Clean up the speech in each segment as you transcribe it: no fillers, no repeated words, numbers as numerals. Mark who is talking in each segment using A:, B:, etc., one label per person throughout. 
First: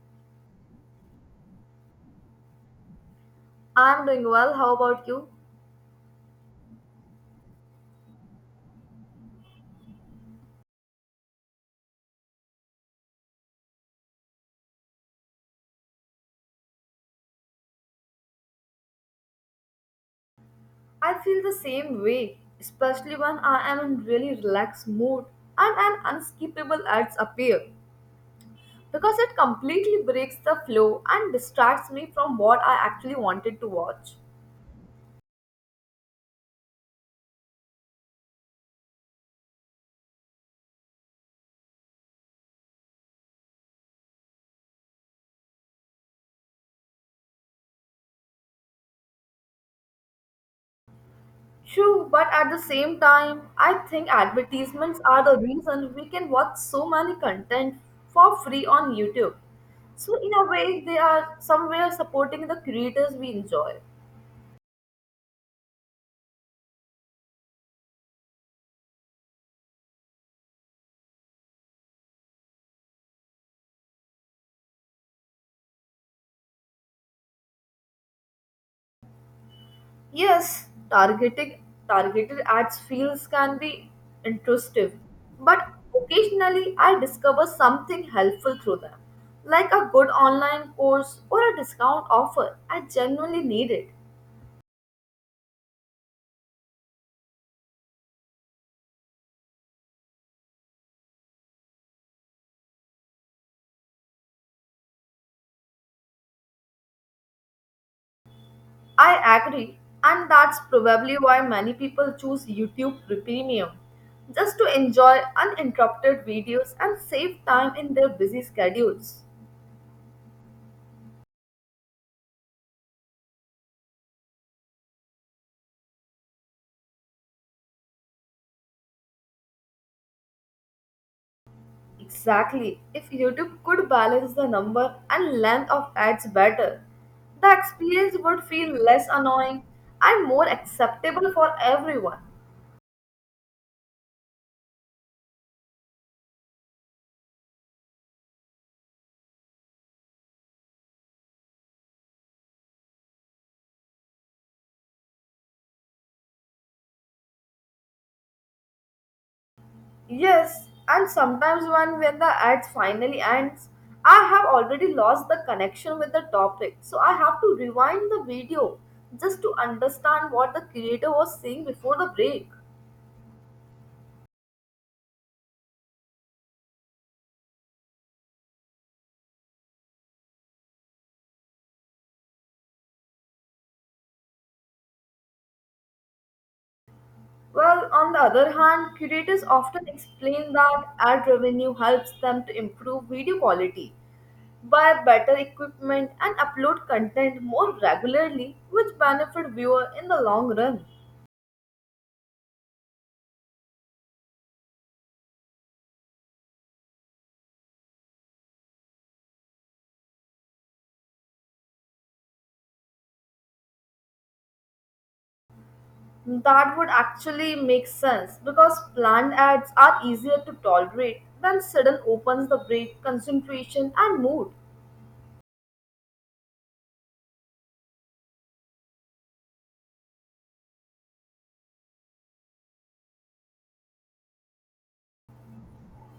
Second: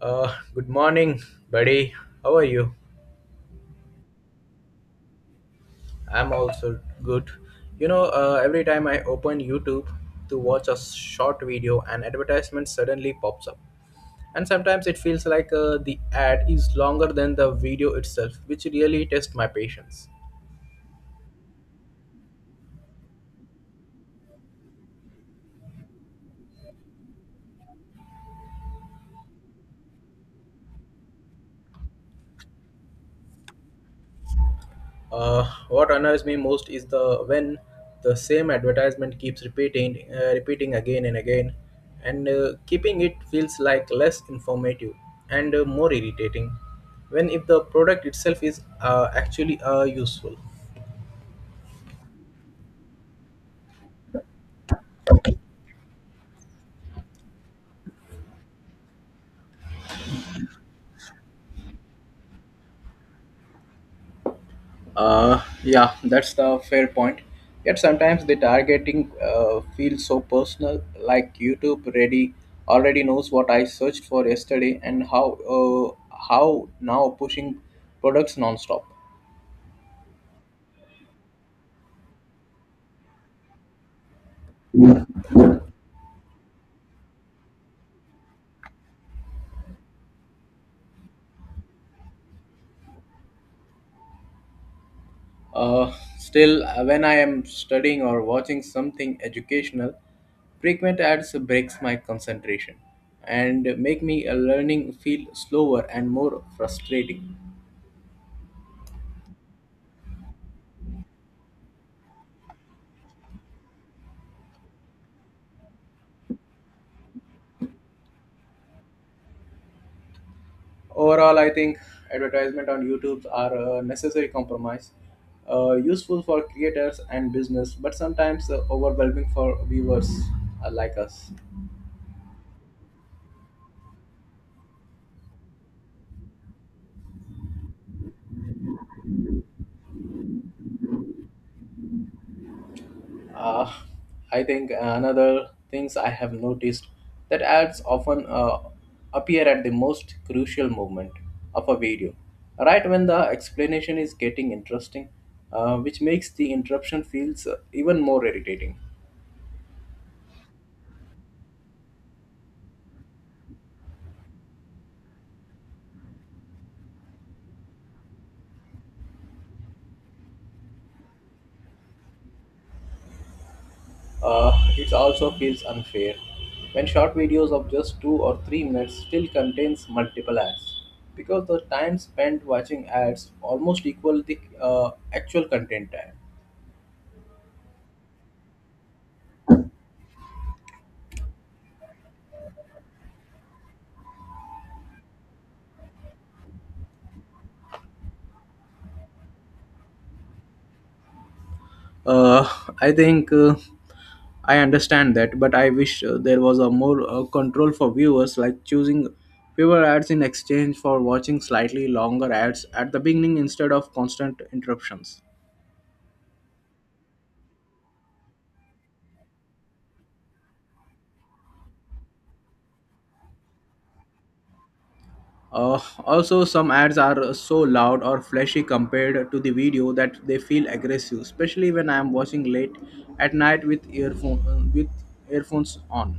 A: Good morning, buddy. How are you?
B: I'm doing well. How about you?
A: I'm also good. Every time I open YouTube to watch a short video, an advertisement suddenly pops up. And sometimes it feels like the ad is longer than the video itself, which really tests my patience.
B: I feel the same way, especially when I am in really relaxed mood and an unskippable ads appear because it completely breaks the flow and distracts me from what I actually wanted to watch.
A: What annoys me most is the when the same advertisement keeps repeating again and again, and keeping it feels like less informative and more irritating. When if the product itself is actually useful.
B: True, but at the same time, I think advertisements are the reason we can watch so many content for free on YouTube. So in a way, they are somewhere supporting the creators we enjoy.
A: Yeah, that's the fair point. Yet sometimes the targeting feels so personal, like YouTube already knows what I searched for yesterday and how now pushing products non-stop.
B: Yes, targeting targeted ads feels can be intrusive, but occasionally I discover something helpful through them, like a good online course or a discount offer. I genuinely need it.
A: Uh, Still, when I am studying or watching something educational, frequent ads breaks my concentration and make me a learning feel slower and more frustrating.
B: I agree, and that's probably why many people choose YouTube Premium, just to enjoy uninterrupted videos and save time in their busy schedules.
A: Overall, I think advertisement on YouTube are a necessary compromise, useful for creators and business, but sometimes overwhelming for viewers like us.
B: Exactly. If YouTube could balance the number and length of ads better, the experience would feel less annoying and more acceptable for everyone.
A: Uh, I think another things I have noticed that ads often appear at the most crucial moment of a video, right when the explanation is getting interesting, which makes the interruption feels even more irritating.
B: Yes, and sometimes when the ads finally ends, I have already lost the connection with the topic, so I have to rewind the video just to understand what the creator was saying before the break.
A: Uh, it also feels unfair when short videos of just 2 or 3 minutes still contains multiple ads because the time spent watching ads almost equal the actual content time.
B: Well, on the other hand, curators often explain that ad revenue helps them to improve video quality, buy better equipment, and upload content more regularly, which benefit viewer in the long run.
A: Uh, I think I understand that, but I wish there was a more control for viewers, like choosing fewer ads in exchange for watching slightly longer ads at the beginning instead of constant interruptions.
B: That would actually make sense because planned ads are easier to tolerate than sudden opens the break, concentration, and mood.
A: Also, some ads are so loud or flashy compared to the video that they feel aggressive, especially when I am watching late at night with earphones on.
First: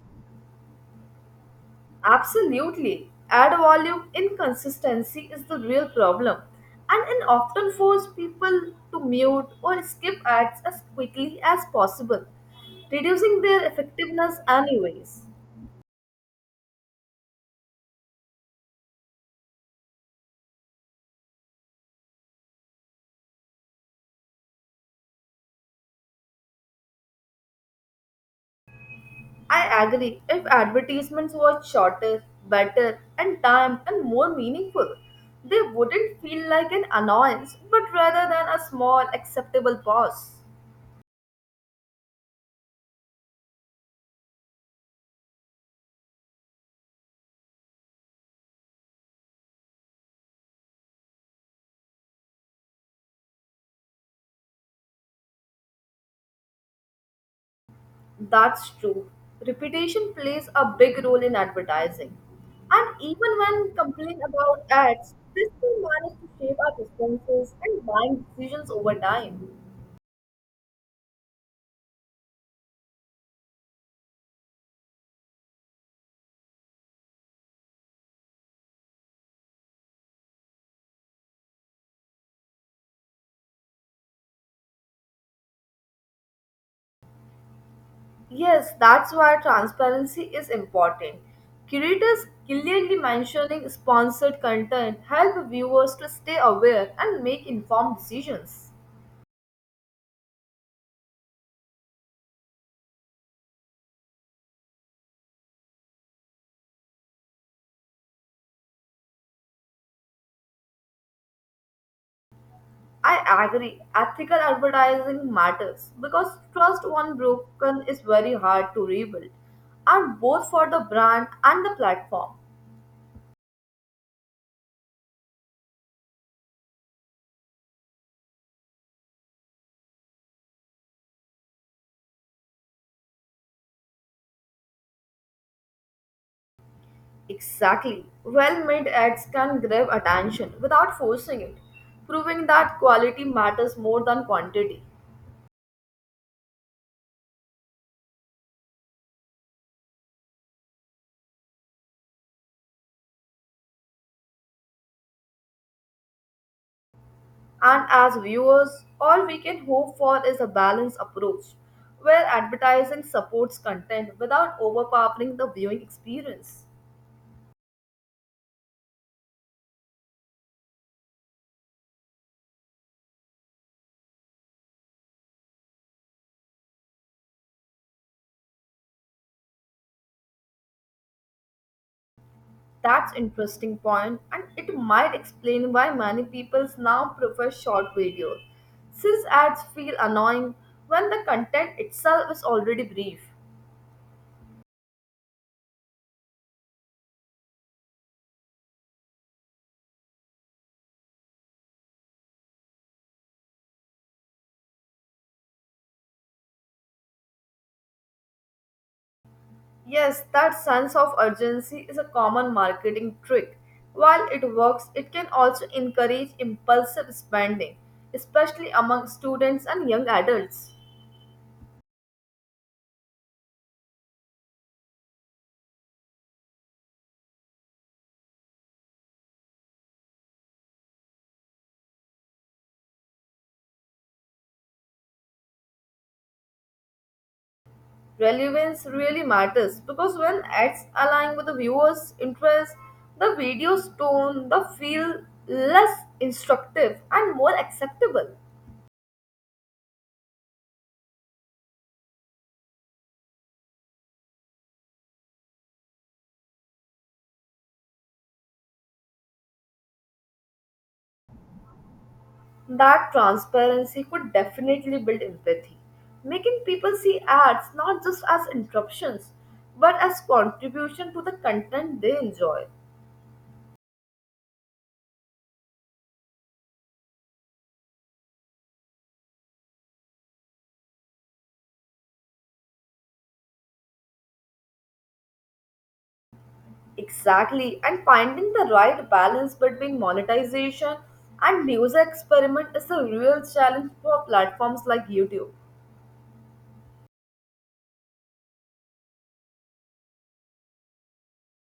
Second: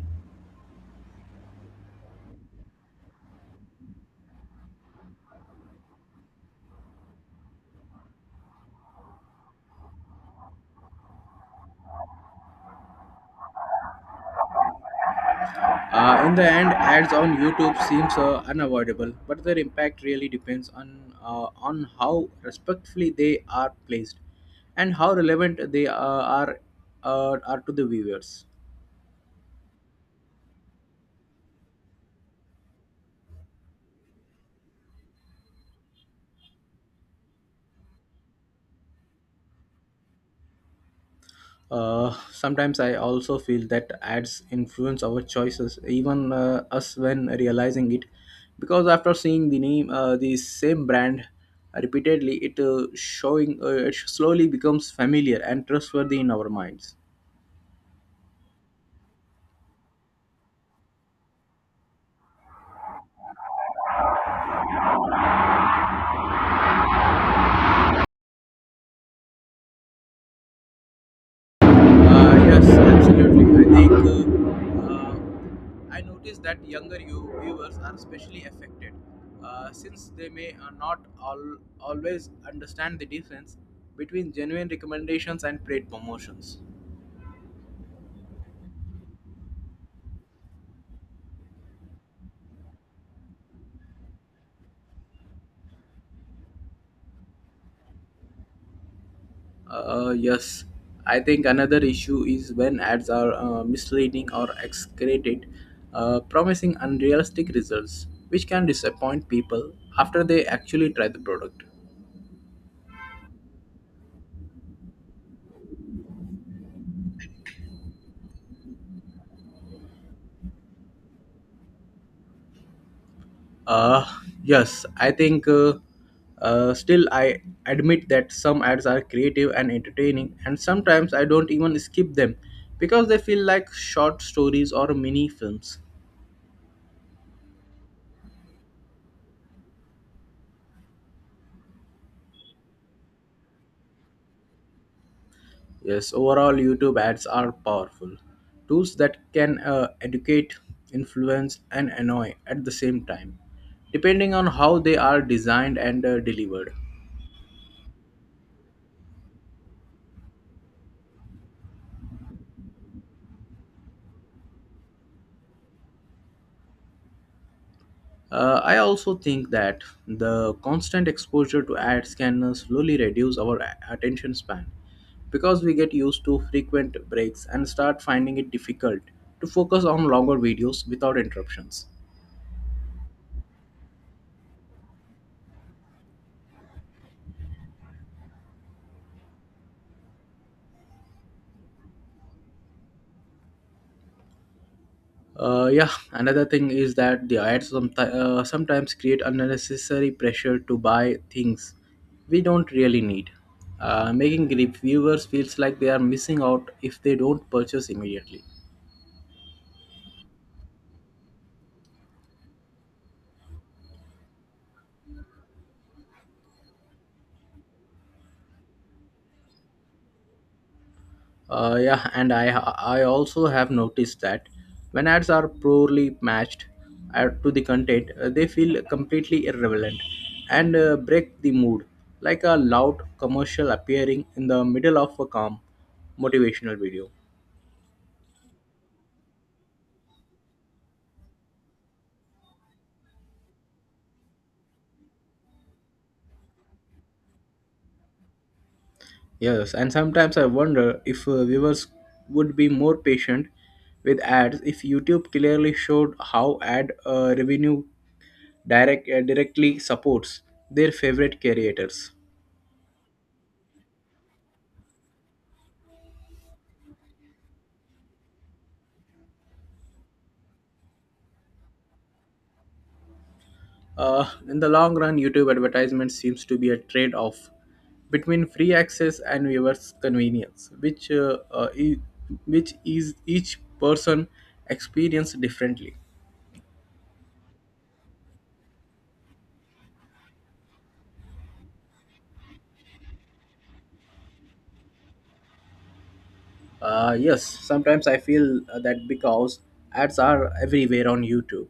B: Absolutely. Ad volume inconsistency is the real problem, and it often forces people to mute or skip ads as quickly as possible, reducing their effectiveness anyways.
A: In the end, ads on YouTube seems unavoidable, but their impact really depends on how respectfully they are placed and how relevant they are to the viewers.
B: I agree, if advertisements were shorter, better, and timed and more meaningful, they wouldn't feel like an annoyance but rather than a small acceptable pause.
A: Sometimes I also feel that ads influence our choices, even us when realizing it, because after seeing the name, the same brand repeatedly, it showing it slowly becomes familiar and trustworthy in our minds.
B: That's true. Reputation plays a big role in advertising. And even when complaining about ads, this can manage to shape our preferences and buying decisions over time.
A: Yes, absolutely. I think I noticed that younger you viewers are especially affected, since they may not all, always understand the difference between genuine recommendations and paid promotions.
B: Yes, that's why transparency is important. Curators clearly mentioning sponsored content help viewers to stay aware and make informed decisions.
A: Yes, I think another issue is when ads are misleading or exaggerated, promising unrealistic results, which can disappoint people after they actually try the product.
B: I agree. Ethical advertising matters because trust once broken is very hard to rebuild, and both for the brand and the platform.
A: Uh, yes, I think still I admit that some ads are creative and entertaining, and sometimes I don't even skip them because they feel like short stories or mini films.
B: Exactly. Well made ads can grab attention without forcing it, proving that quality matters more than quantity.
A: Yes, overall, YouTube ads are powerful tools that can educate, influence, and annoy at the same time, depending on how they are designed and delivered.
B: And as viewers, all we can hope for is a balanced approach where advertising supports content without overpowering the viewing experience.
A: I also think that the constant exposure to ads can slowly reduce our attention span because we get used to frequent breaks and start finding it difficult to focus on longer videos without interruptions.
B: That's interesting point, and it might explain why many people now prefer short videos, since ads feel annoying when the content itself is already brief.
A: Yeah, another thing is that the ads sometimes create unnecessary pressure to buy things we don't really need, making reviewers feels like they are missing out if they don't purchase immediately.
B: Yes, that sense of urgency is a common marketing trick. While it works, it can also encourage impulsive spending, especially among students and young adults.
A: Yeah, and I also have noticed that when ads are poorly matched to the content, they feel completely irrelevant and break the mood, like a loud commercial appearing in the middle of a calm motivational video.
B: Relevance really matters because when ads align with the viewer's interest, the video's tone, the feel less instructive and more acceptable.
A: Yes, and sometimes I wonder if viewers would be more patient with ads if YouTube clearly showed how ad revenue directly supports their favorite creators.
B: That transparency could definitely build empathy, making people see ads not just as interruptions but as contribution to the content they enjoy.
A: In the long run, YouTube advertisement seems to be a trade off between free access and viewers' convenience, which is each person experience differently.
B: Exactly, and finding the right balance between monetization and user experiment is a real challenge for platforms like YouTube.
A: Yes, sometimes I feel that because ads are everywhere on YouTube,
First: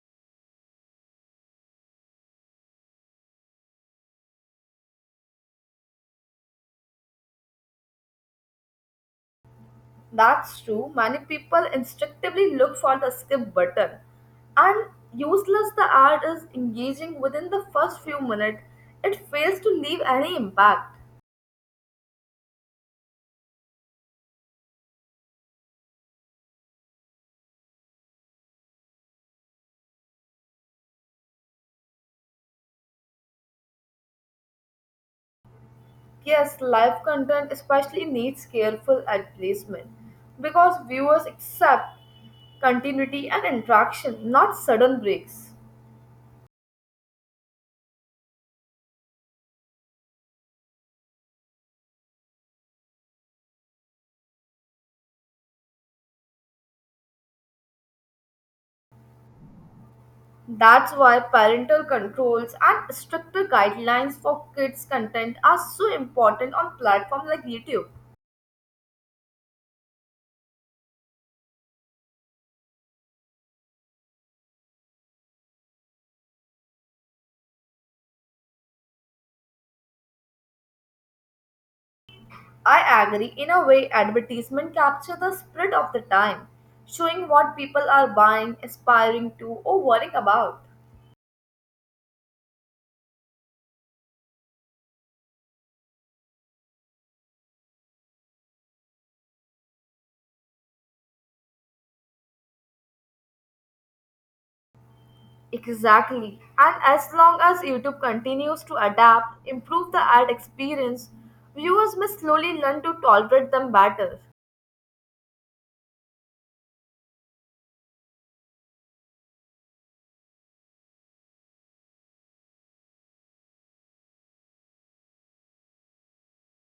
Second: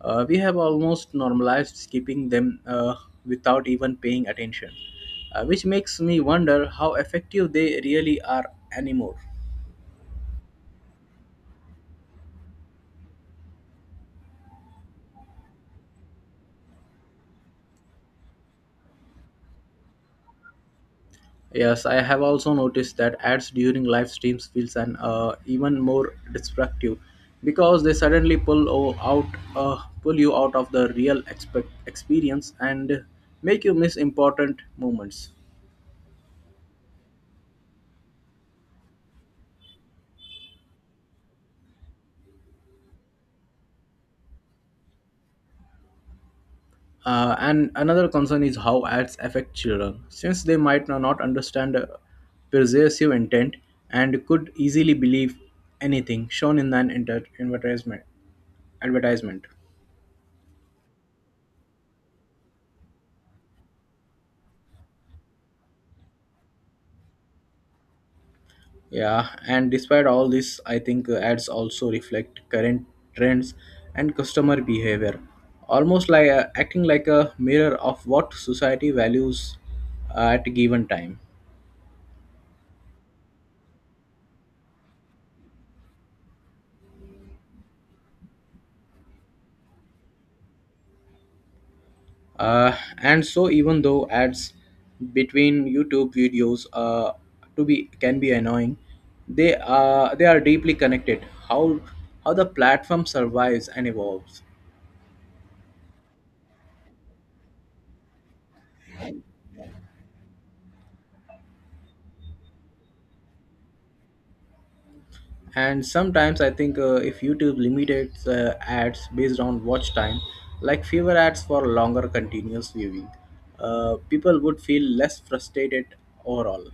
A: we have almost normalized skipping them without even paying attention, which makes me wonder how effective they really are anymore.
B: That's true. Many people instinctively look for the skip button. And useless the ad is engaging within the first few minutes, it fails to leave any impact.
A: Yes, I have also noticed that ads during live streams feels an even more destructive because they suddenly pull you out of the real experience and make you miss important moments.
B: Yes, live content especially needs careful ad placement because viewers accept continuity and interaction, not sudden breaks.
A: And another concern is how ads affect children, since they might not understand persuasive intent and could easily believe anything shown in an advertisement.
B: That's why parental controls and stricter guidelines for kids' content are so important on platforms like YouTube.
A: Yeah, and despite all this, I think ads also reflect current trends and customer behavior, almost like acting like a mirror of what society values at a given time.
B: I agree. In a way, advertisement capture the spirit of the time, showing what people are buying, aspiring to, or worrying about.
A: And so, even though ads between YouTube videos to be can be annoying, they are deeply connected. How the platform survives and evolves.
B: Exactly. And as long as YouTube continues to adapt, improve the ad experience, viewers may slowly learn to tolerate them better.
A: And sometimes I think if YouTube limited ads based on watch time, like fewer ads for longer continuous viewing, people would feel less frustrated overall.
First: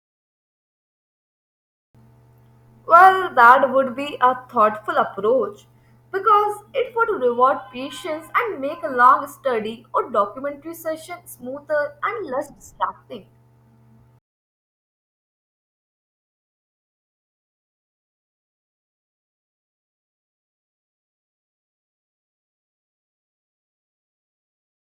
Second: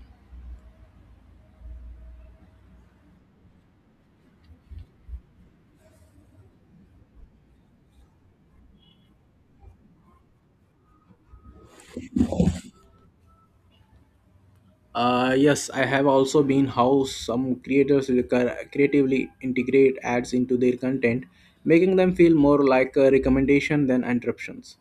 B: Well, that would be a thoughtful approach because it would reward patience and make a long study or documentary session smoother and less distracting.
A: Yes, I have also been how some creators creatively integrate ads into their content, making them feel more like a recommendation than interruptions.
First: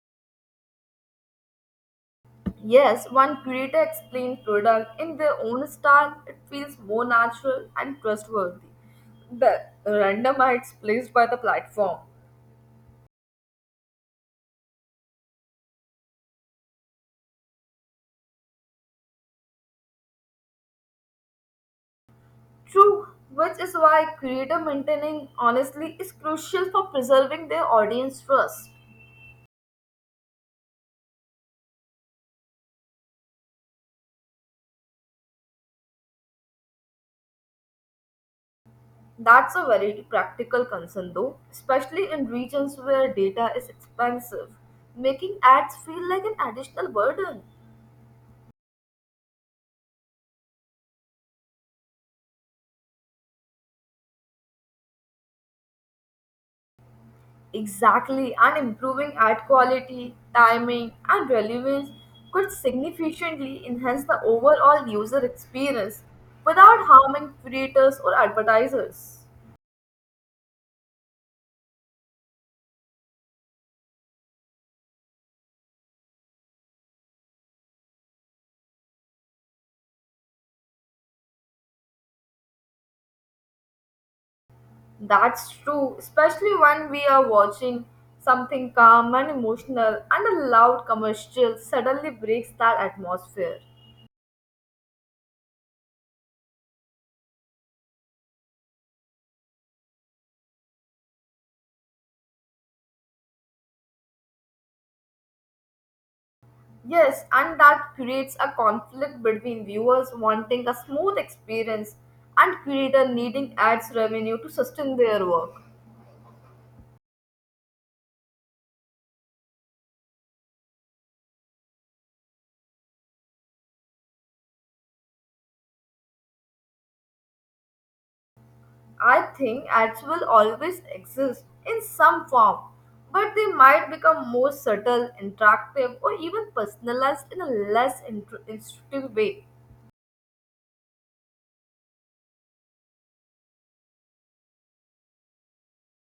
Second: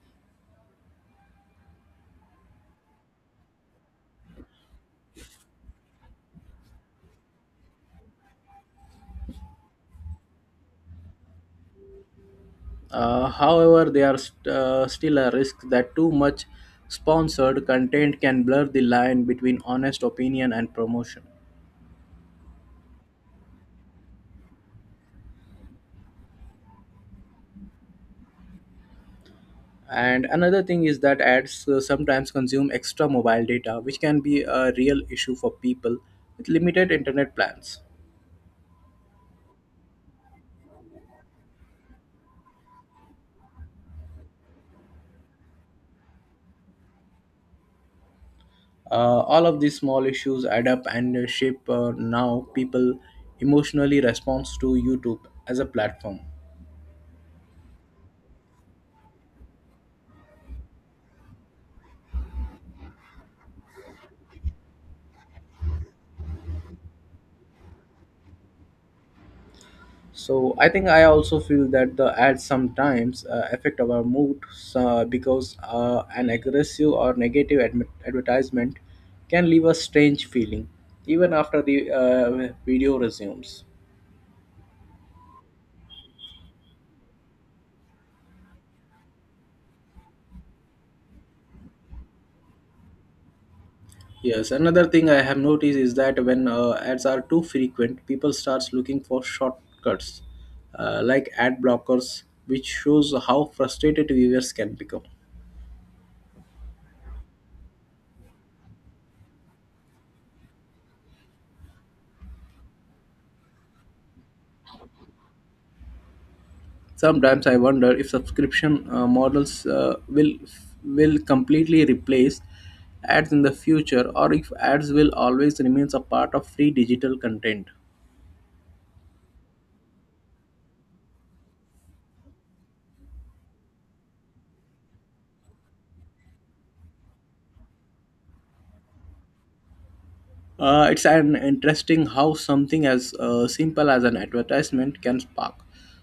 B: Yes, one creator explained product in their own style. It feels more natural and trustworthy. The random hits placed by the platform.
A: However, there are still a risk that too much sponsored content can blur the line between honest opinion and promotion.
B: True, which is why creator maintaining honestly is crucial for preserving their audience trust.
A: And another thing is that ads sometimes consume extra mobile data, which can be a real issue for people with limited internet plans.
B: That's a very practical concern though, especially in regions where data is expensive, making ads feel like an additional burden.
A: All of these small issues add up and shape now people emotionally responds to YouTube as a platform.
B: Exactly, and improving ad quality, timing, and relevance could significantly enhance the overall user experience without harming creators or advertisers.
A: So I think I also feel that the ads sometimes affect our mood because an aggressive or negative advertisement can leave a strange feeling even after the video resumes.
B: That's true, especially when we are watching something calm and emotional, and a loud commercial suddenly breaks that atmosphere.
A: Yes, another thing I have noticed is that when ads are too frequent, people starts looking for shortcuts like ad blockers, which shows how frustrated viewers can become.
B: Yes, and that creates a conflict between viewers wanting a smooth experience and creator needing ads revenue to sustain their work.
A: Sometimes I wonder if subscription models will completely replace ads in the future, or if ads will always remain a part of free digital content.
B: I think ads will always exist in some form, but they might become more subtle, interactive, or even personalized in a intuitive way.
A: It's an interesting how something as simple as an advertisement can spark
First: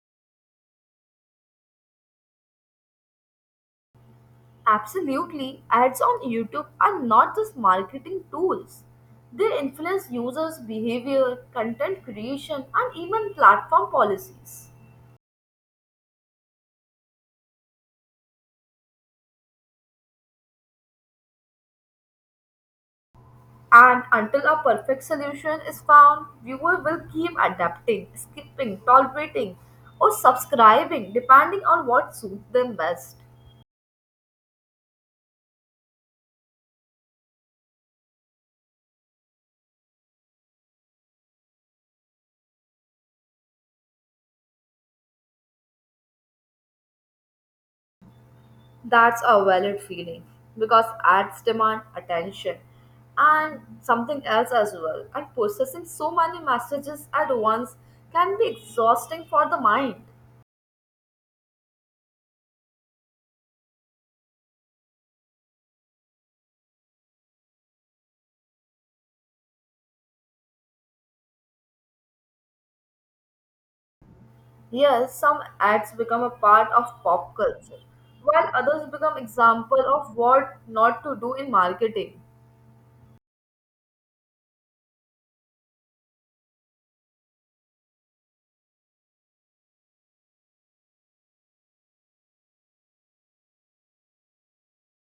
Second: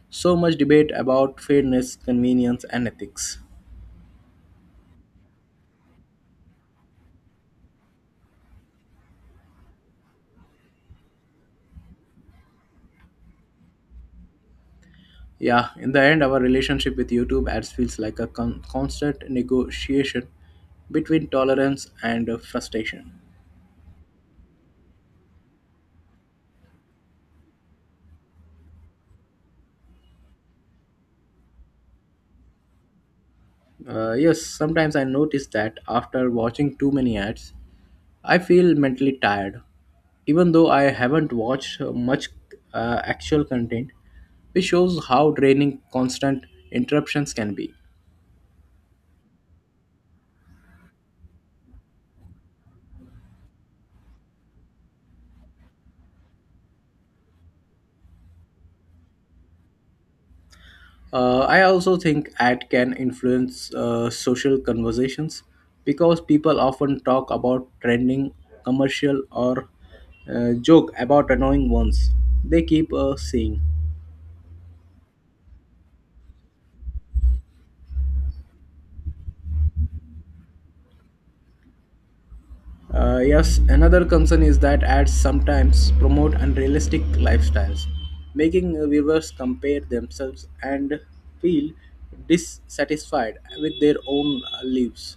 A: so much debate about fairness, convenience, and ethics.
B: Absolutely, ads on YouTube are not just marketing tools. They influence users' behavior, content creation, and even platform policies.
A: Yeah, in the end, our relationship with YouTube ads feels like a constant negotiation between tolerance and frustration.
B: And until a perfect solution is found, viewers will keep adapting, skipping, tolerating, or subscribing depending on what suits them best.
A: Yes, sometimes I notice that after watching too many ads, I feel mentally tired. Even though I haven't watched much actual content, which shows how draining constant interruptions can be.
B: That's a valid feeling because ads demand attention and something else as well. And processing so many messages at once can be exhausting for the mind.
A: I also think ad can influence social conversations because people often talk about trending commercial or joke about annoying ones they keep seeing.
B: Yes, some ads become a part of pop culture, while others become example of what not to do in marketing.
A: Yes, another concern is that ads sometimes promote unrealistic lifestyles, making viewers compare themselves and feel dissatisfied with their own lives.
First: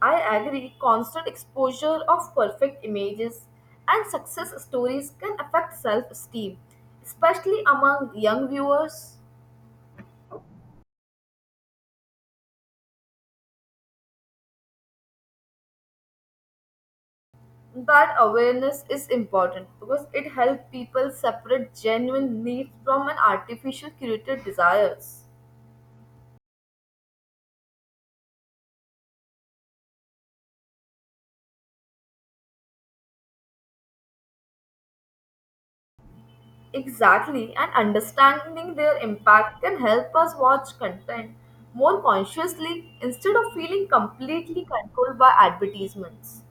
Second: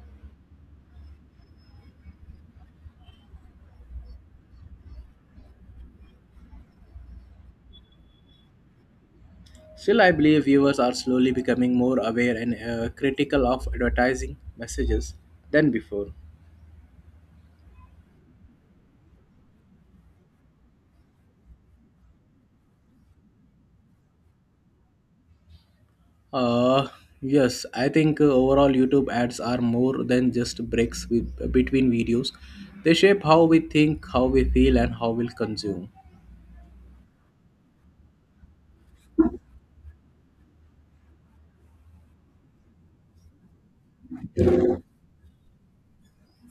B: I agree, constant exposure of perfect images and success stories can affect self esteem, especially among young viewers.
A: Still, I believe viewers are slowly becoming more aware and critical of advertising messages than before.
B: That awareness is important because it helps people separate genuine need from an artificial curated desires.
A: Uh, yes, I think overall YouTube ads are more than just breaks between videos. They shape how we think, how we feel, and how we consume.
B: Exactly, and understanding their impact can help us watch content more consciously instead of feeling completely controlled by advertisements.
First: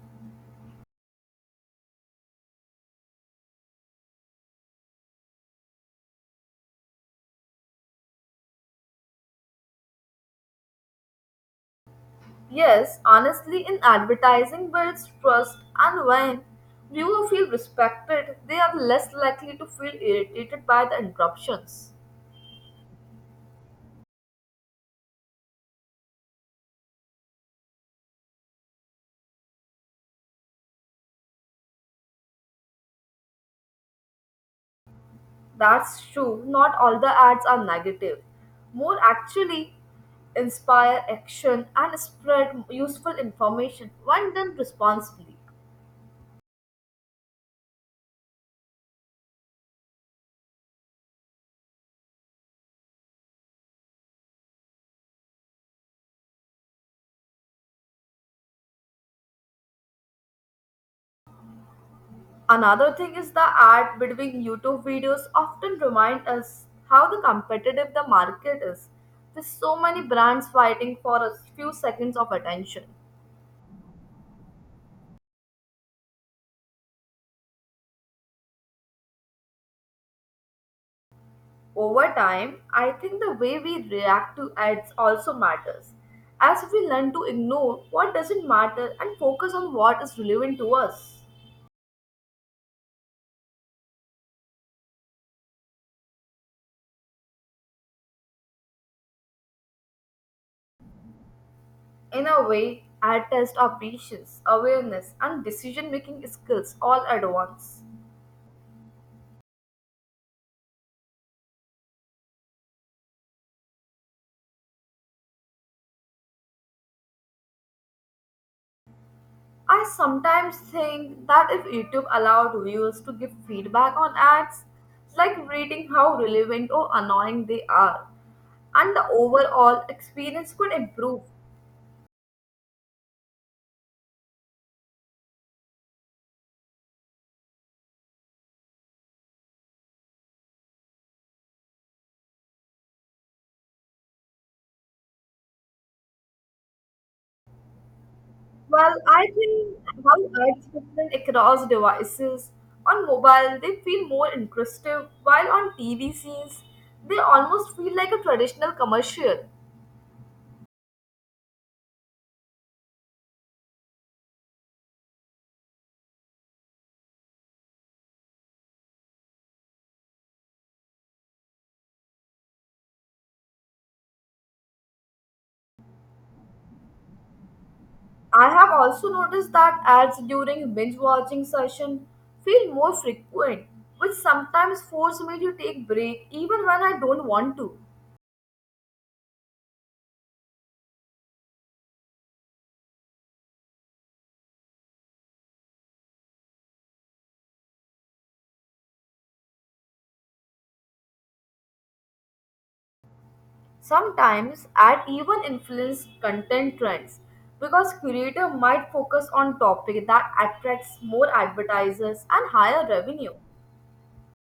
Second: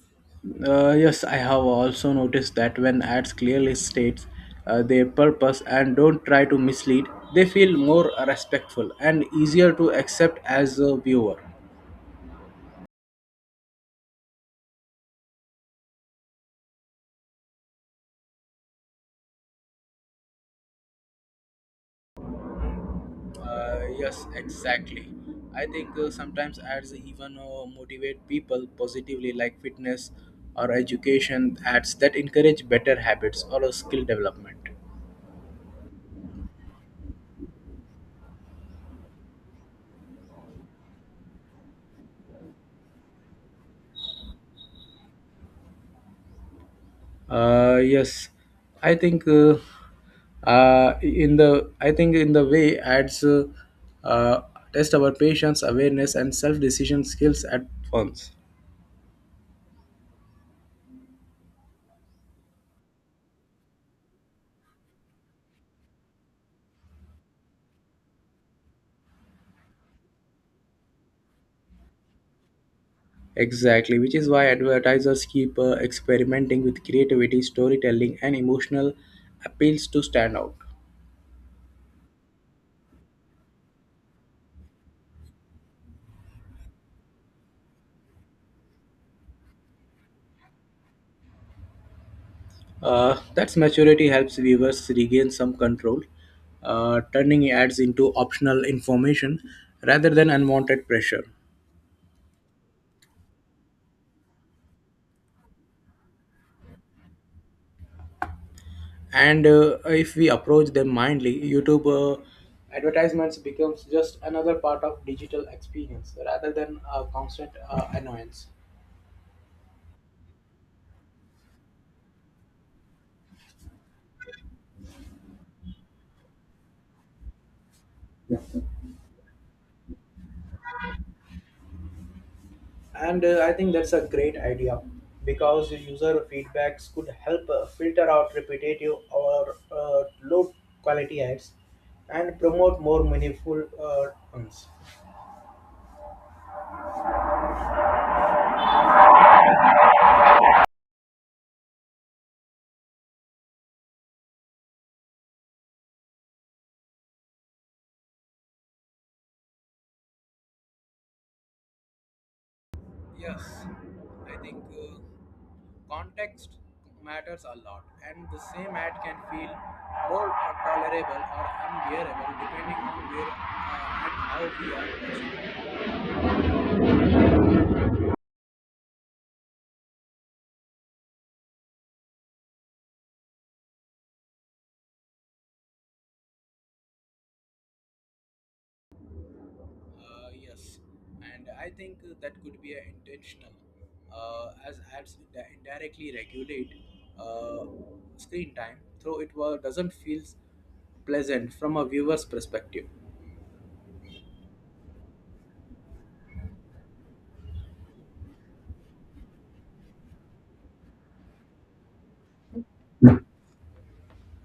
A: Yes, I have also noticed that when ads clearly states their purpose and don't try to mislead, they feel more respectful and easier to accept as a viewer.
B: Yes, honestly, in advertising builds trust, and when viewers feel respected, they are less likely to feel irritated by the interruptions.
A: Yes, exactly. I think sometimes ads even motivate people positively, like fitness or education ads that encourage better habits or skill development.
B: That's true, not all the ads are negative. More actually inspire action and spread useful information when done responsibly.
A: Yes, I think in the I think in the way ads uh, test our patience, awareness, and self-decision skills at once.
B: Another thing is the ad between YouTube videos often remind us how the competitive the market is, with so many brands fighting for a few seconds of attention.
A: Exactly, which is why advertisers keep experimenting with creativity, storytelling, and emotional appeals to stand out.
B: Over time, I think the way we react to ads also matters, as we learn to ignore what doesn't matter and focus on what is relevant to us.
A: That's maturity helps viewers regain some control, turning ads into optional information rather than unwanted pressure.
B: In a way, ad tests our patience, awareness, and decision making skills all at once.
A: And if we approach them mindly, YouTube advertisements becomes just another part of digital experience rather than a constant annoyance.
B: I sometimes think that if YouTube allowed viewers to give feedback on ads, it's like rating how relevant or annoying they are, and the overall experience could improve.
A: And I think that's a great idea because user feedbacks could help filter out repetitive or low quality ads and promote more meaningful ones.
B: Well, I think how ads different across devices. On mobile, they feel more interesting, while on TV scenes, they almost feel like a traditional commercial.
A: Yes, I think context matters a lot, and the same ad can feel more tolerable or unbearable depending on where and how we are watching it.
B: I have also noticed that ads during binge watching session feel more frequent, which sometimes force me to take break even when I don't want to.
A: Yes, and I think that could be intentional, as ads indirectly regulate uh, screen time, though it doesn't feel pleasant from a viewer's perspective.
B: Sometimes ad even influence content trends because creator might focus on topic that attracts more advertisers and higher revenue.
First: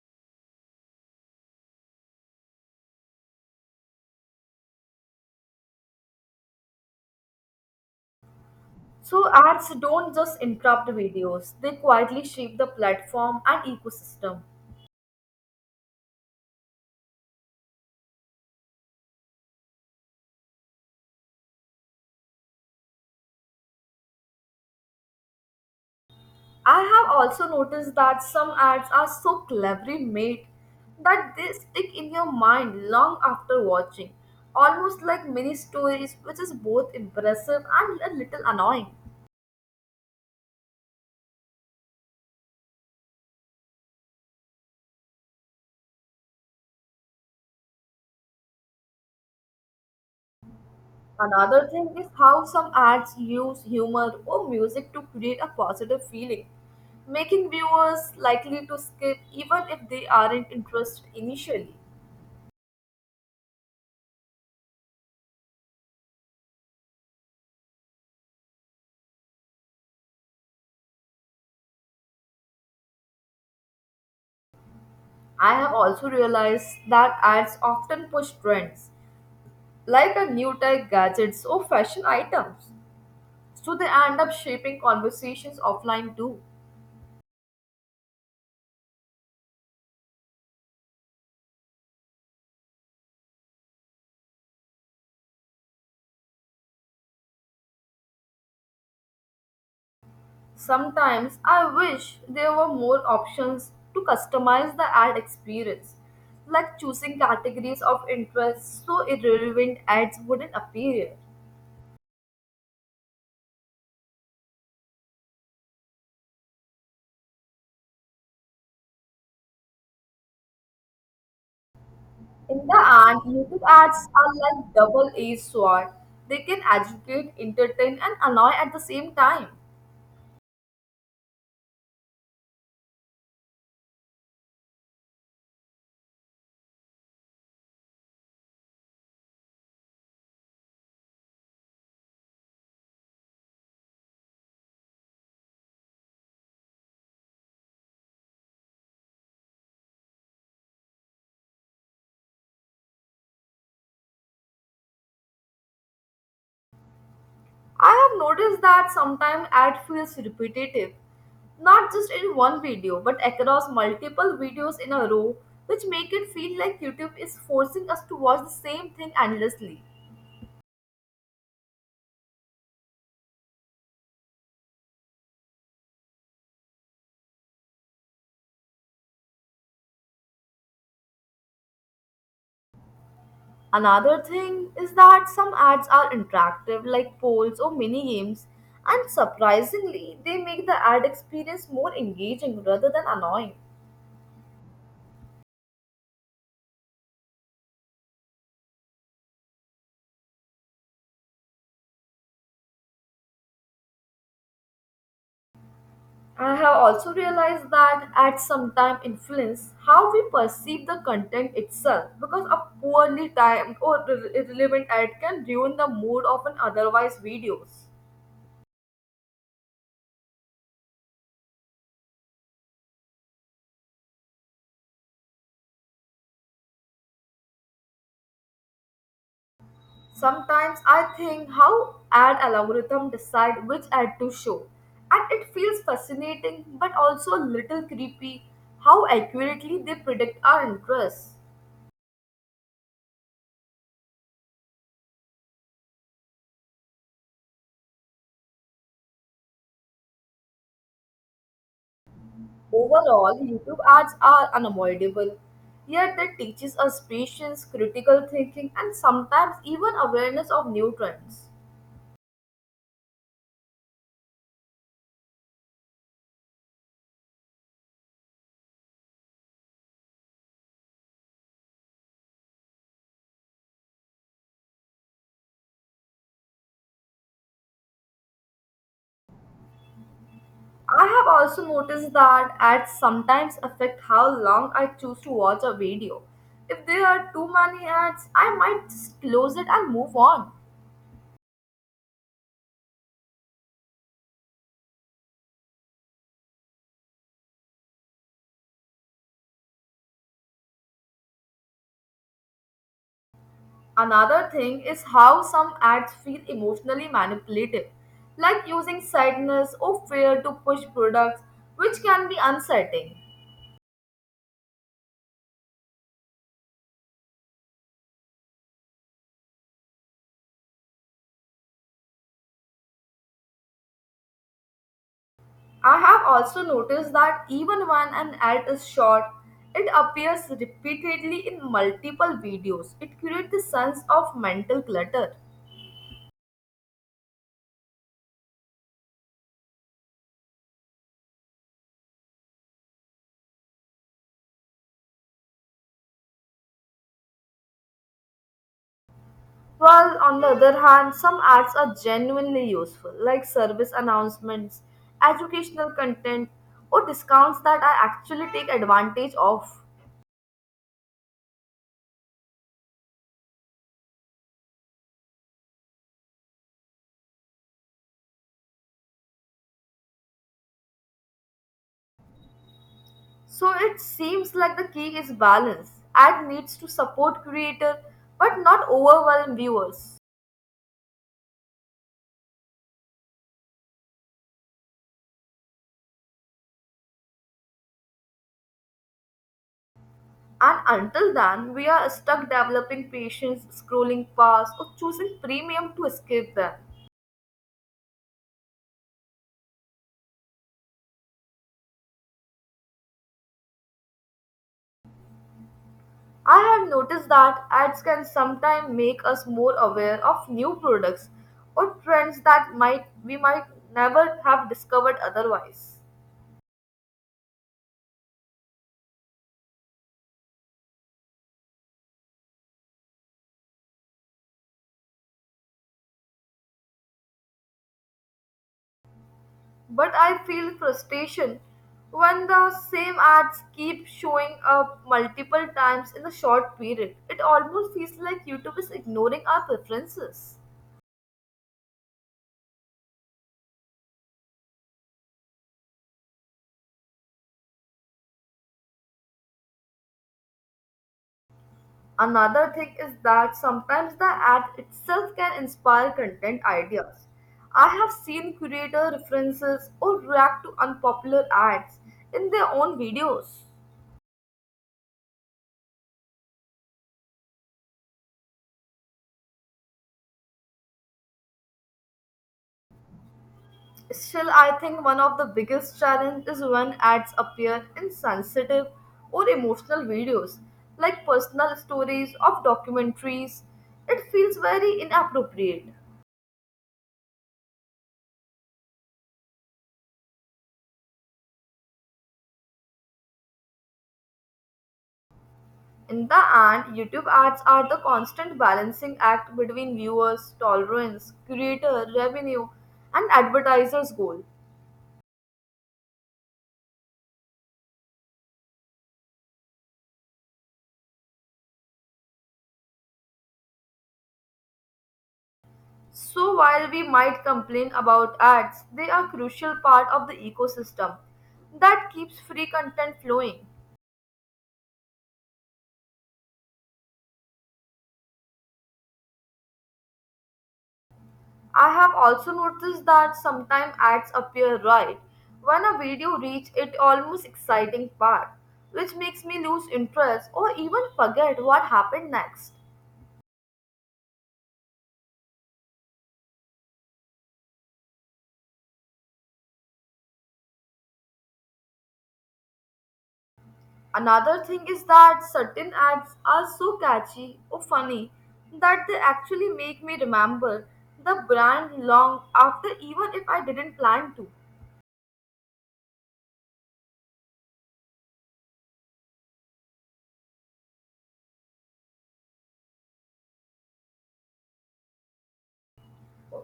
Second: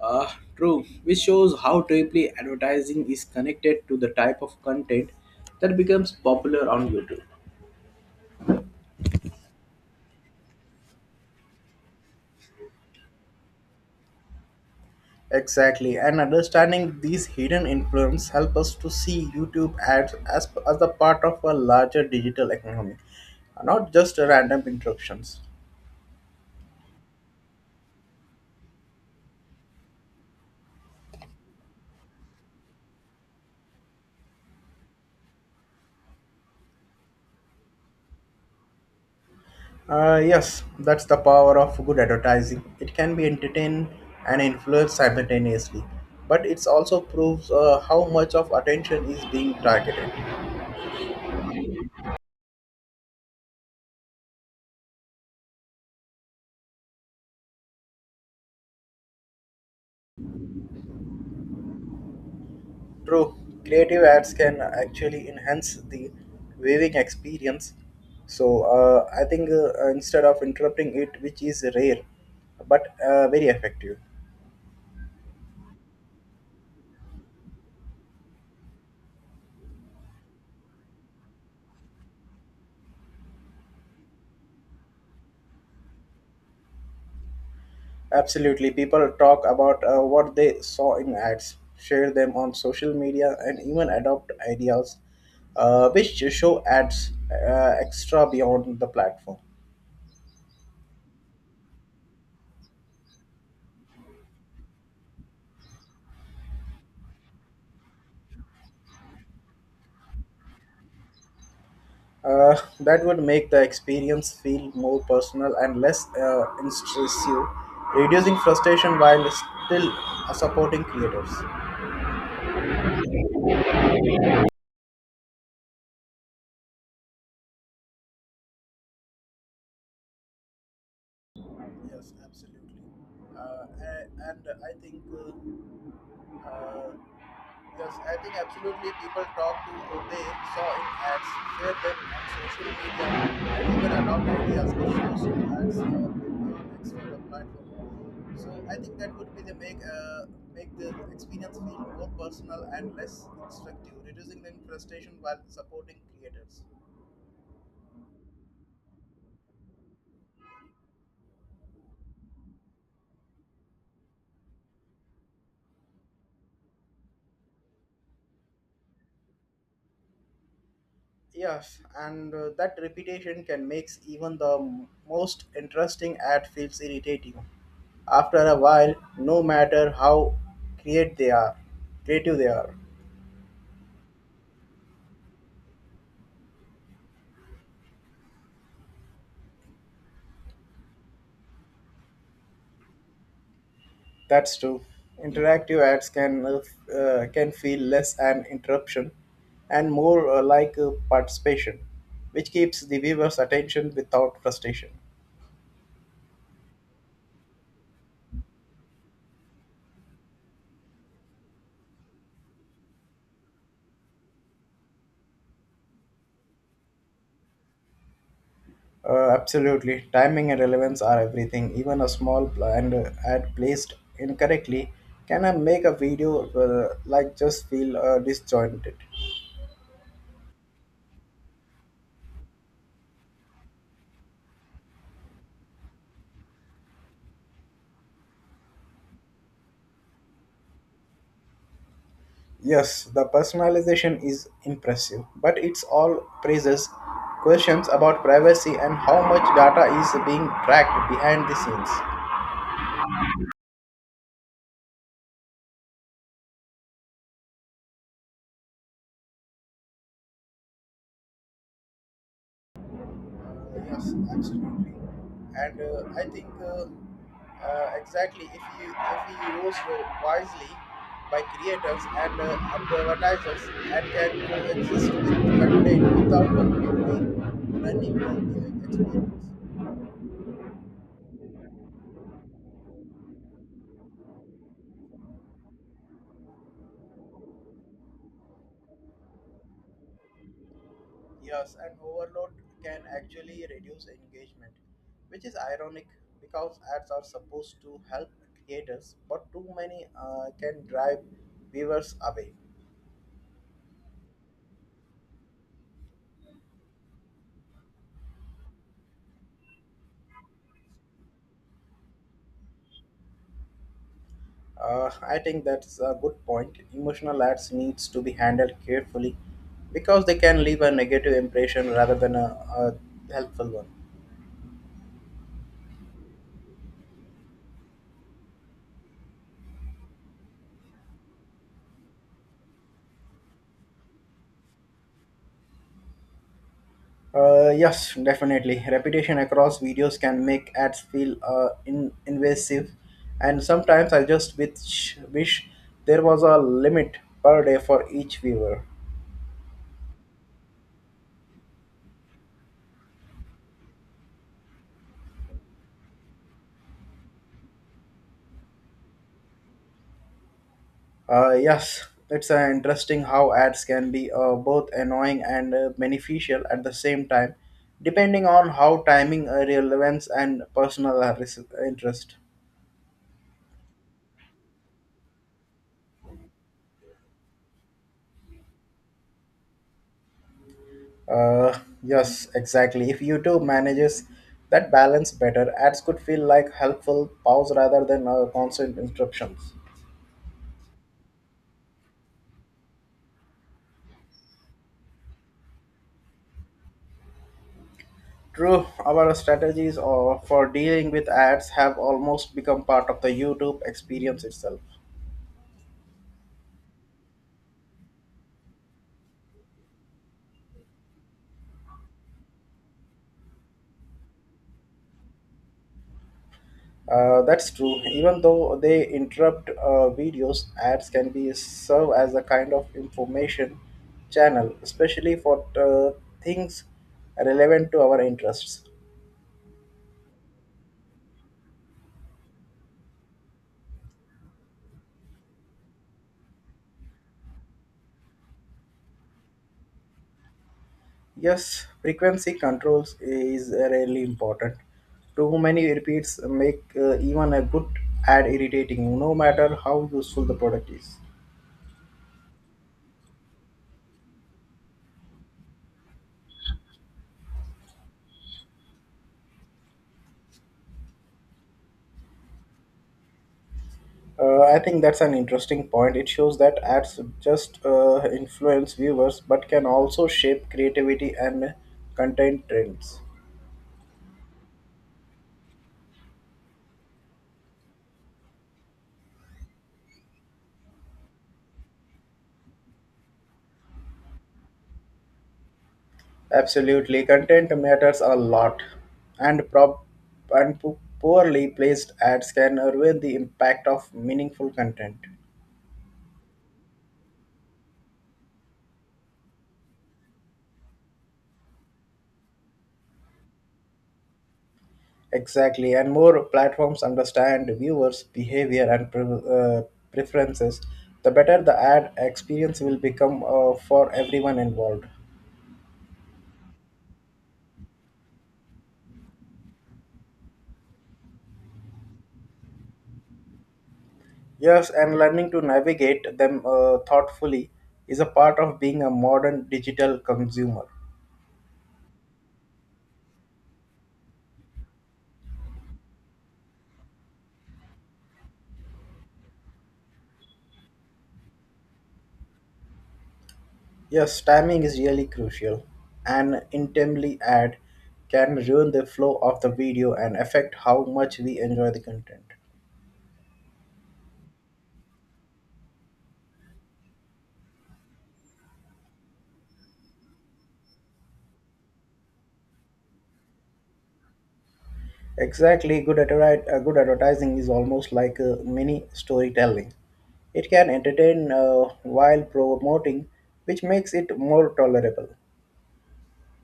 A: Uh, True, which shows how deeply advertising is connected to the type of content that becomes popular on YouTube.
B: So ads don't just interrupt videos, they quietly shape the platform and ecosystem.
A: Exactly, and understanding these hidden influence help us to see YouTube ads as a part of a larger digital economy, not just random interruptions.
B: I have also noticed that some ads are so cleverly made that they stick in your mind long after watching, almost like mini stories, which is both impressive and a little annoying.
A: Yes, that's the power of good advertising. It can be entertained and influence simultaneously, but it also proves how much of attention is being targeted.
B: Another thing is how some ads use humor or music to create a positive feeling, making viewers likely to skip even if they aren't interested initially.
A: True, creative ads can actually enhance the viewing experience. So I think instead of interrupting it, which is rare, but very effective.
B: I have also realized that ads often push trends like a new tech gadgets or fashion items. So they end up shaping conversations offline too.
A: Absolutely, people talk about what they saw in ads, share them on social media, and even adopt ideas which show ads extra beyond the platform.
B: Sometimes I wish there were more options to customize the ad experience, like choosing categories of interest so irrelevant ads wouldn't appear.
A: That would make the experience feel more personal and less intrusive, reducing frustration while still supporting creators.
B: In the end, YouTube ads are like double-edged sword. They can educate, entertain, and annoy at the same time.
A: Yes, absolutely. And I think uh, yes, I think absolutely people talk to who they saw in ads, share them on social media, and even adopt ideas or shows in ads with their next sort of platform. So I think that would be the make the experience feel more personal and less instructive, reducing the frustration while supporting creators.
B: I have noticed that sometimes ad feels repetitive, not just in one video, but across multiple videos in a row, which make it feel like YouTube is forcing us to watch the same thing endlessly.
A: Yes, and that repetition can make even the most interesting ad feels irritating. After a while, no matter how create they are, creative they are.
B: Another thing is that some ads are interactive, like polls or mini games, and surprisingly, they make the ad experience more engaging rather than annoying.
A: That's true. Interactive ads can can feel less an interruption and more like participation, which keeps the viewer's attention without frustration.
B: I have also realized that ads sometimes influence how we perceive the content itself because a poorly timed or irrelevant ad can ruin the mood of an otherwise videos.
A: Absolutely. Timing and relevance are everything. Even a small plant ad placed incorrectly can make a video like just feel disjointed.
B: Sometimes I think how ad algorithm decide which ad to show and it feels fascinating but also a little creepy how accurately they predict our interests.
A: Yes, the personalization is impressive, but it's all praises questions about privacy and how much data is being tracked behind the scenes.
B: Overall, YouTube ads are unavoidable, yet they teaches us patience, critical thinking, and sometimes even awareness of new trends.
A: Yes, absolutely. And I think exactly if we use wisely by creators and advertisers and can coexist with content without completely ruining the viewing experience.
B: I have also noticed that ads sometimes affect how long I choose to watch a video. If there are too many ads, I might just close it and move on.
A: Yes, and overload can actually reduce engagement, which is ironic because ads are supposed to help creators, but too many can drive viewers away.
B: Another thing is how some ads feel emotionally manipulative, like using sadness or fear to push products, which can be unsettling.
A: I think that's a good point. Emotional ads needs to be handled carefully because they can leave a negative impression rather than a helpful one.
B: I have also noticed that even when an ad is short, it appears repeatedly in multiple videos. It creates the sense of mental clutter.
A: Yes, definitely. Repetition across videos can make ads feel invasive, and sometimes I just wish there was a limit per day for each viewer.
B: While on the other hand, some ads are genuinely useful, like service announcements, educational content, or discounts that I actually take advantage of.
A: Yes, it's interesting how ads can be both annoying and beneficial at the same time, depending on how timing, relevance, and personal interest.
B: So it seems like the key is balance. Ad needs to support creator but not overwhelm viewers.
A: Uh, yes, exactly. If YouTube manages that balance better, ads could feel like helpful pause rather than constant interruptions.
B: And until then, we are stuck developing patience, scrolling past, or choosing premium to escape them.
A: True, our strategies for dealing with ads have almost become part of the YouTube experience itself.
B: I have noticed that ads can sometimes make us more aware of new products or trends that might we might never have discovered otherwise.
A: That's true. Even though they interrupt videos, ads can be serve as a kind of information channel, especially for things relevant to our interests.
B: But I feel frustration when the same ads keep showing up multiple times in a short period. It almost feels like YouTube is ignoring our preferences.
A: Yes, frequency controls is really important. Too many repeats make even a good ad irritating, no matter how useful the product is.
B: Another thing is that sometimes the ad itself can inspire content ideas. I have seen creator references or react to unpopular ads in their own videos.
A: I think that's an interesting point. It shows that ads just influence viewers but can also shape creativity and content trends.
B: Still, I think one of the biggest challenge is when ads appear in sensitive or emotional videos, like personal stories of documentaries. It feels very inappropriate.
A: Absolutely, content matters a lot, and poorly placed ads can ruin the impact of meaningful content.
B: In the end, YouTube ads are the constant balancing act between viewers, tolerance, creator, revenue, and advertisers' goal.
A: Exactly, and more platforms understand viewers' behavior and preferences, the better the ad experience will become for everyone involved.
B: So while we might complain about ads, they are crucial part of the ecosystem that keeps free content flowing.
A: Yes, and learning to navigate them thoughtfully is a part of being a modern digital consumer.
B: I have also noticed that sometimes ads appear right when a video reaches its almost exciting part, which makes me lose interest or even forget what happened next.
A: Yes, timing is really crucial. An intimately ad can ruin the flow of the video and affect how much we enjoy the content.
B: Another thing is that certain ads are so catchy or funny that they actually make me remember the brand long after even if I didn't plan to.
A: Exactly, good advertising is almost like a mini storytelling. It can entertain while promoting, which makes it more tolerable.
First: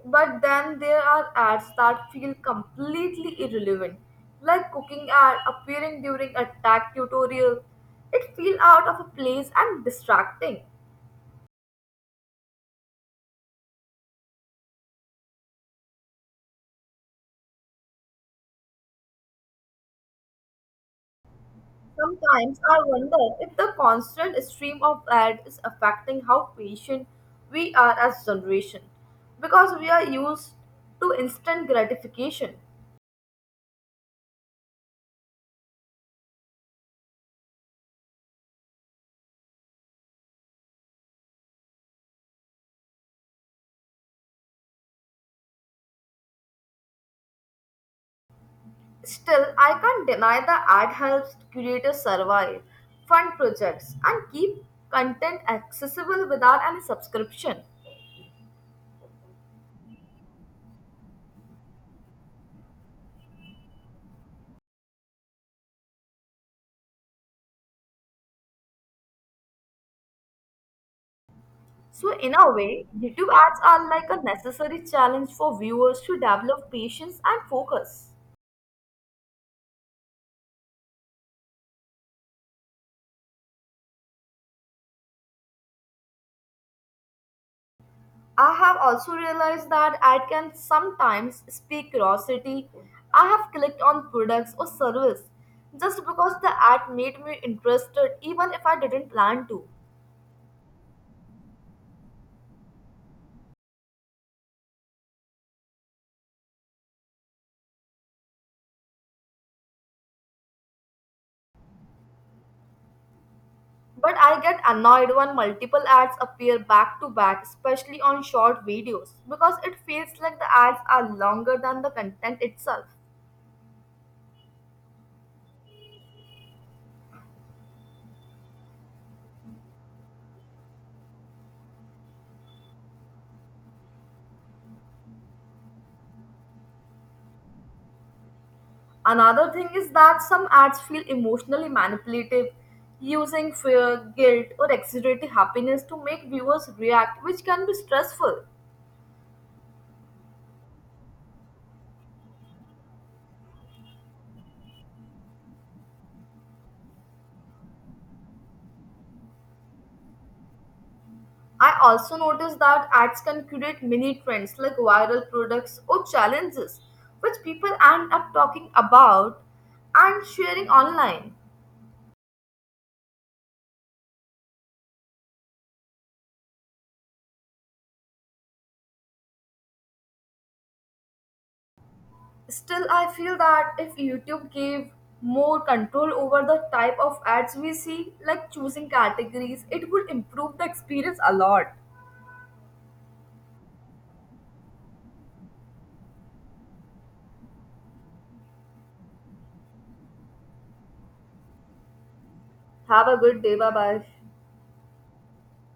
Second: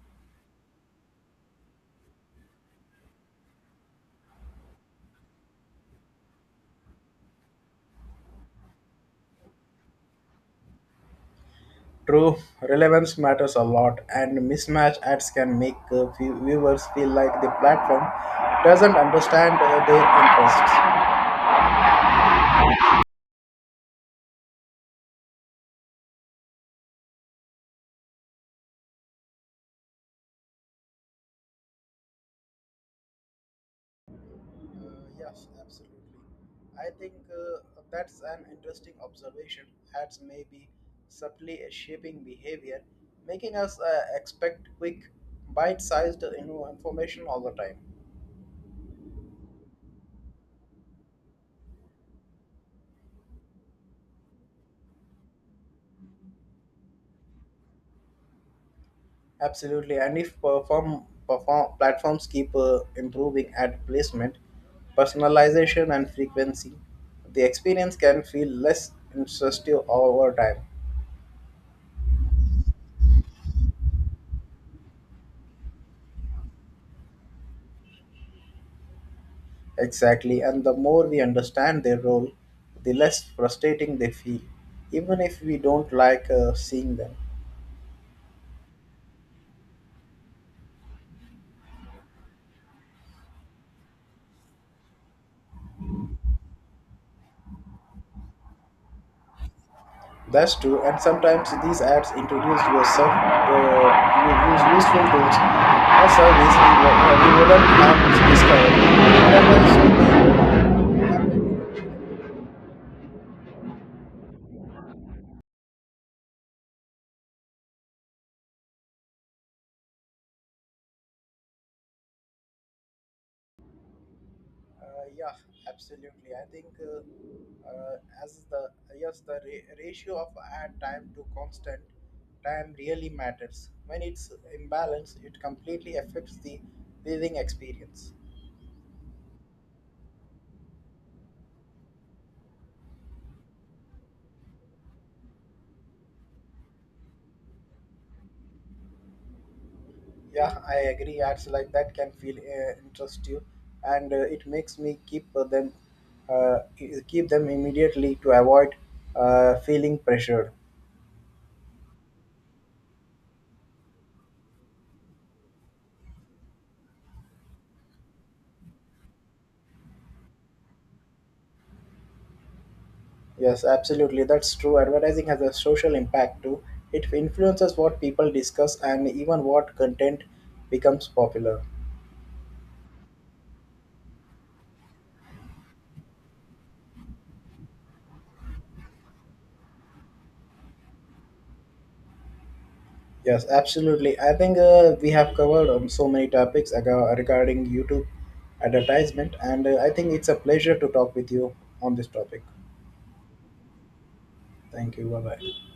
B: But then there are ads that feel completely irrelevant, like cooking ad appearing during a tech tutorial. It feels out of a place and distracting.
A: True, relevance matters a lot, and mismatch ads can make viewers feel like the platform doesn't understand their interests. Uh,
B: Sometimes I wonder if the constant stream of ads is affecting how patient we are as generation because we are used to instant gratification.
A: yes, absolutely. I think that's an interesting observation. Ads may be subtly shaping behavior, making us expect quick, bite sized information all the time.
B: Still, I can't deny the ad helps creators survive, fund projects, and keep content accessible without any subscription.
A: Absolutely, and if perform platforms keep improving ad placement, personalization, and frequency, the experience can feel less intrusive over time.
B: So, in a way, YouTube ads are like a necessary challenge for viewers to develop patience and focus.
A: Exactly, and the more we understand their role, the less frustrating they feel, even if we don't like seeing them.
B: I have also realized that I can sometimes speak curiosity. I have clicked on products or service just because the ad made me interested even if I didn't plan to.
A: That's true, and sometimes these ads introduce yourself uh, use useful tools or we wouldn't have discovered. Otherwise,
B: But I get annoyed when multiple ads appear back to back, especially on short videos, because it feels like the ads are longer than the content itself.
A: Uh, yeah, absolutely. I think as the yes, the ratio of ad time to constant time really matters. When it's imbalanced, it completely affects the reading experience.
B: Another thing is that some ads feel emotionally manipulative, using fear, guilt, or exaggerated happiness to make viewers react, which can be stressful.
A: Yeah, I agree. Ads like that can feel interest you, and it makes me uh, keep them immediately to avoid feeling pressured.
B: I also noticed that ads can create mini trends like viral products or challenges, which people end up talking about and sharing online.
A: Yes, absolutely. That's true. Advertising has a social impact too. It influences what people discuss and even what content becomes popular.
B: Still, I feel that if YouTube gave more control over the type of ads we see, like choosing categories, it would improve the experience a lot.
A: Yes, absolutely. I think we have covered so many topics regarding YouTube advertisement, and I think it's a pleasure to talk with you on this topic.
B: Have a good day. Bye bye.
A: Thank you. Bye bye.